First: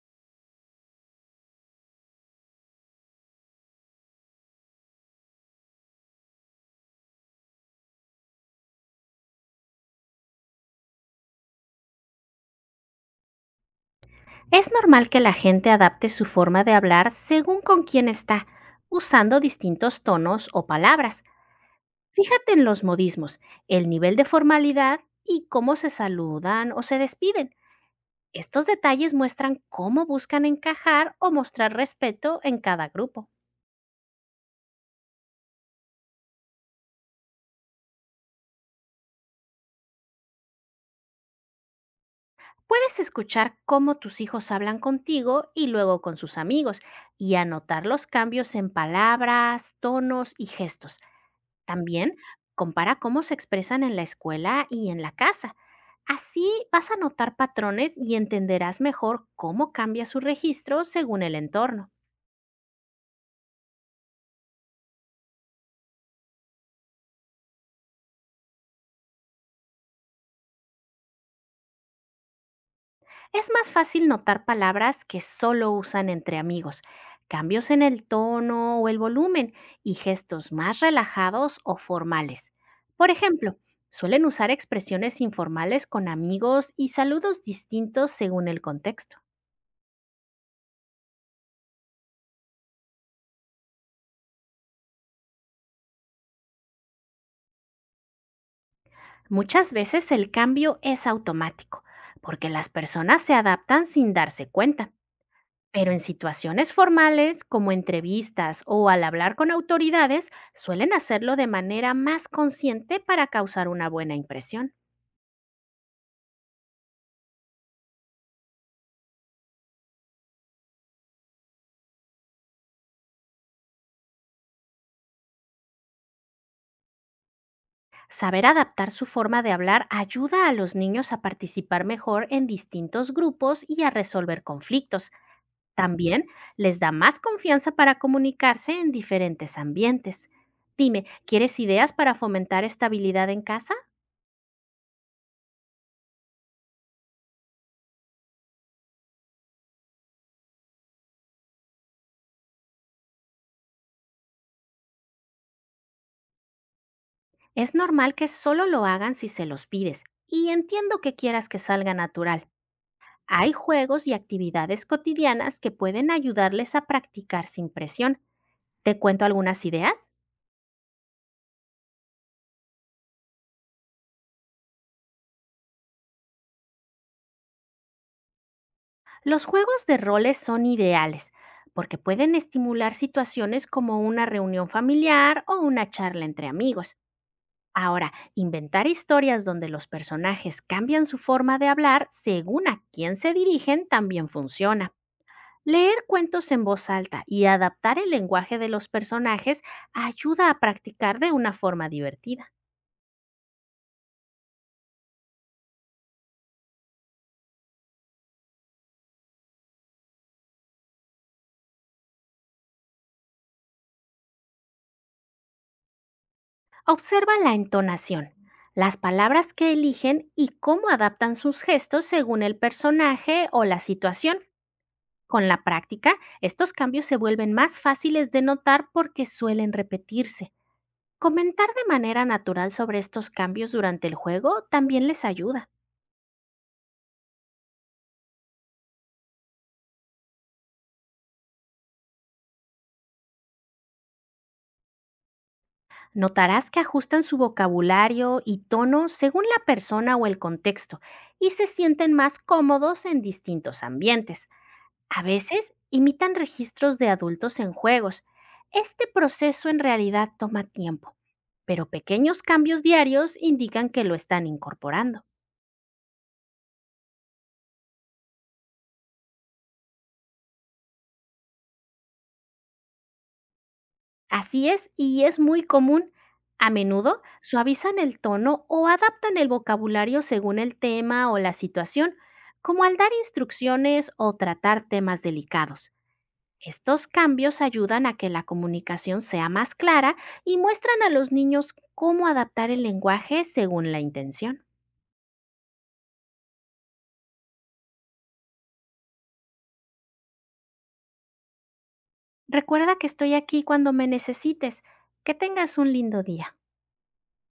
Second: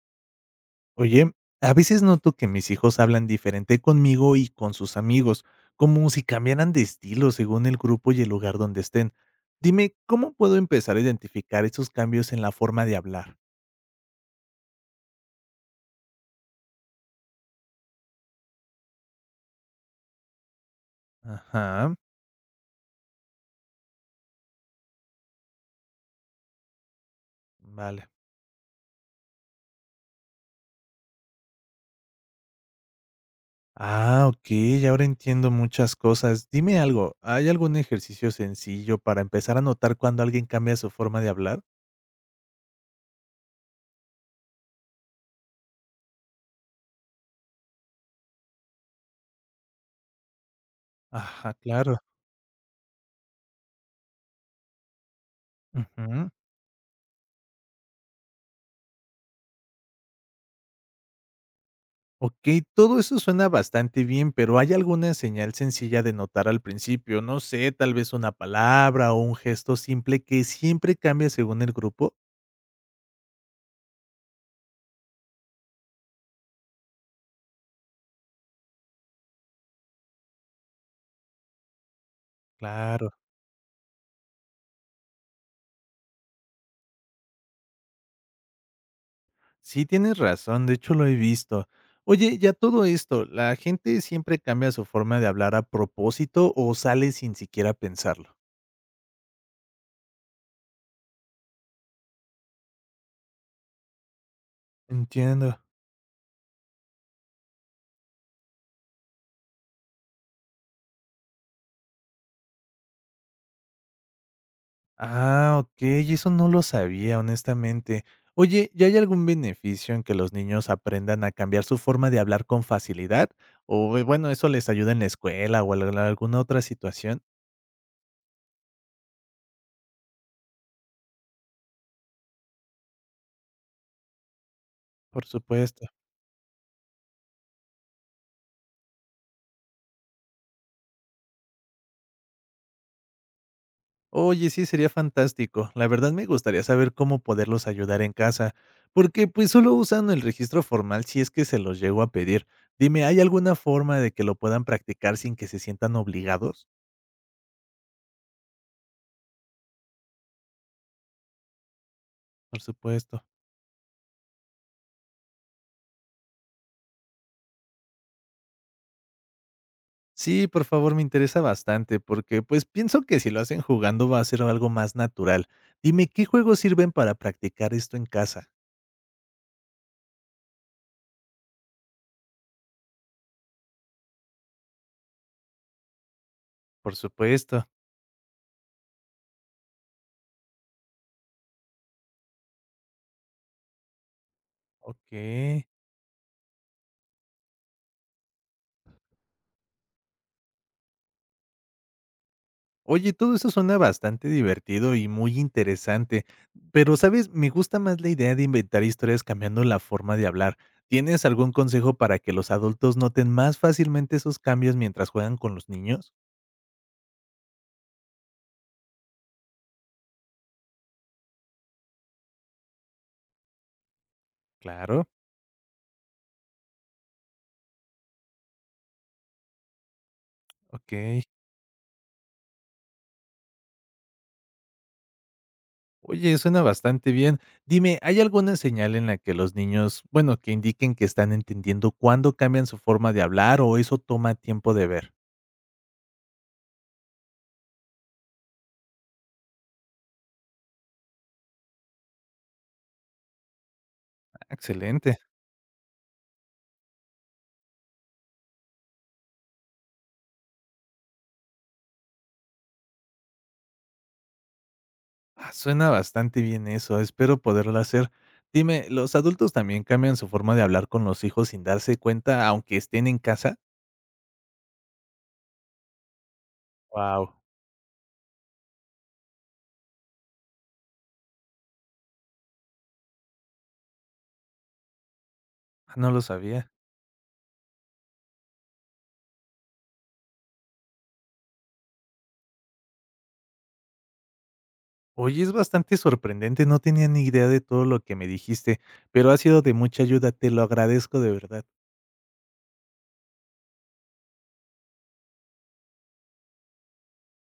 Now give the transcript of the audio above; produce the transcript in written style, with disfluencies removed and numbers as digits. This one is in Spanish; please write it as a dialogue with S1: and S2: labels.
S1: Oye, a veces noto que mis hijos hablan diferente conmigo y con sus amigos, como si cambiaran de estilo según el grupo y el lugar donde estén. Dime, ¿cómo puedo empezar a identificar esos cambios en la forma de hablar?
S2: Es normal que la gente adapte su forma de hablar según con quién está, usando distintos tonos o palabras.
S1: Ajá,
S2: Fíjate en los modismos, el nivel de formalidad y cómo se saludan o se despiden.
S1: vale.
S2: Estos detalles muestran cómo buscan encajar o mostrar respeto en cada grupo.
S1: Ah, ok, ya ahora entiendo muchas cosas. Dime algo, ¿hay algún ejercicio sencillo para empezar a notar cuando alguien cambia su forma de hablar?
S2: Puedes escuchar cómo tus hijos hablan contigo y luego con sus amigos, y anotar los cambios en palabras, tonos y gestos.
S1: Ajá, claro.
S2: También compara cómo se expresan en la escuela y en la casa.
S1: Ujú.
S2: Así vas a notar patrones y entenderás mejor cómo cambia su registro según el entorno.
S1: Ok, todo eso suena bastante bien, pero ¿hay alguna señal sencilla de notar al principio? No sé, tal vez una palabra o un gesto simple que siempre cambia según el grupo.
S2: Es más fácil notar palabras que solo usan entre amigos, cambios en el tono o el volumen y gestos más relajados o formales.
S1: Claro,
S2: Por ejemplo, suelen usar expresiones informales con amigos y saludos distintos según el contexto.
S1: sí tienes razón, de hecho lo he visto. Oye, ya todo esto, ¿la gente siempre cambia su forma de hablar a propósito o sale sin siquiera pensarlo?
S2: Muchas veces el cambio es automático, porque las personas se adaptan sin darse cuenta,
S1: Entiendo.
S2: pero en situaciones formales, como entrevistas o al hablar con autoridades, suelen hacerlo de manera más consciente para causar una buena impresión.
S1: Ah, okey, eso no lo sabía, honestamente. Oye, ¿y hay algún beneficio en que los niños aprendan a cambiar su forma de hablar con facilidad? O, bueno, ¿eso les ayuda en la escuela o al alguna otra situación?
S2: Saber adaptar su forma de hablar ayuda a los niños a participar mejor en distintos grupos y a resolver conflictos.
S1: Por supuesto.
S2: También les da más confianza para comunicarse en diferentes ambientes. Dime, ¿quieres ideas para fomentar estabilidad en casa?
S1: Oye, sí, sería fantástico. La verdad me gustaría saber cómo poderlos ayudar en casa, porque, pues, solo usan el registro formal si es que se los llego a pedir. Dime, ¿hay alguna forma de que lo puedan practicar sin que se sientan obligados?
S2: Es normal que solo lo hagan si se los pides, y entiendo que quieras que salga natural.
S1: Por supuesto.
S2: Hay juegos y actividades cotidianas que pueden ayudarles a practicar sin presión. ¿Te cuento algunas ideas?
S1: Sí, por favor, me interesa bastante porque pues pienso que si lo hacen jugando va a ser algo más natural. Dime, ¿qué juegos sirven para practicar esto en casa?
S2: Los juegos de roles son ideales, porque pueden estimular situaciones como una reunión familiar o una charla entre
S1: Por
S2: amigos.
S1: supuesto.
S2: Ahora, inventar historias donde los personajes cambian su forma de hablar según a quién se dirigen también funciona.
S1: Ok.
S2: Leer cuentos en voz alta y adaptar el lenguaje de los personajes ayuda a practicar de una forma divertida.
S1: Oye, todo eso suena bastante divertido y muy interesante, pero sabes, me gusta más la idea de inventar historias cambiando la forma de hablar. ¿Tienes algún consejo para que los adultos noten más fácilmente esos cambios mientras juegan con los niños?
S2: Observa la entonación, las palabras que eligen y cómo adaptan sus gestos según el personaje o la situación.
S1: Claro,
S2: Con la práctica, estos cambios se vuelven más fáciles de notar, porque suelen repetirse.
S1: ok.
S2: Comentar de manera natural sobre estos cambios durante el juego también les ayuda.
S1: Oye, suena bastante bien. Dime, ¿hay alguna señal en la que los niños, bueno, que indiquen que están entendiendo cuándo cambian su forma de hablar o eso toma tiempo de ver?
S2: Notarás que ajustan su vocabulario y tono según la persona o el contexto, y se sienten más cómodos en distintos
S1: Ah,
S2: ambientes.
S1: excelente.
S2: A veces imitan registros de adultos en juegos. Este proceso en realidad toma tiempo, pero pequeños cambios diarios indican que lo están incorporando.
S1: Ah, suena bastante bien eso. Espero poderlo hacer. Dime, ¿los adultos también cambian su forma de hablar con los hijos sin darse cuenta, aunque estén en casa?
S2: Así es, y es muy común. A menudo
S1: Wow,
S2: suavizan el tono o adaptan el vocabulario según el tema o la situación, como al dar instrucciones o tratar temas delicados.
S1: no lo sabía.
S2: Estos cambios ayudan a que la comunicación sea más clara y muestran a los niños cómo adaptar el lenguaje según la intención.
S1: Oye, es bastante sorprendente. No tenía ni idea de todo lo que me dijiste, pero ha sido de mucha ayuda. Te lo agradezco de verdad.
S2: Recuerda que estoy aquí cuando me necesites. Que tengas un lindo día.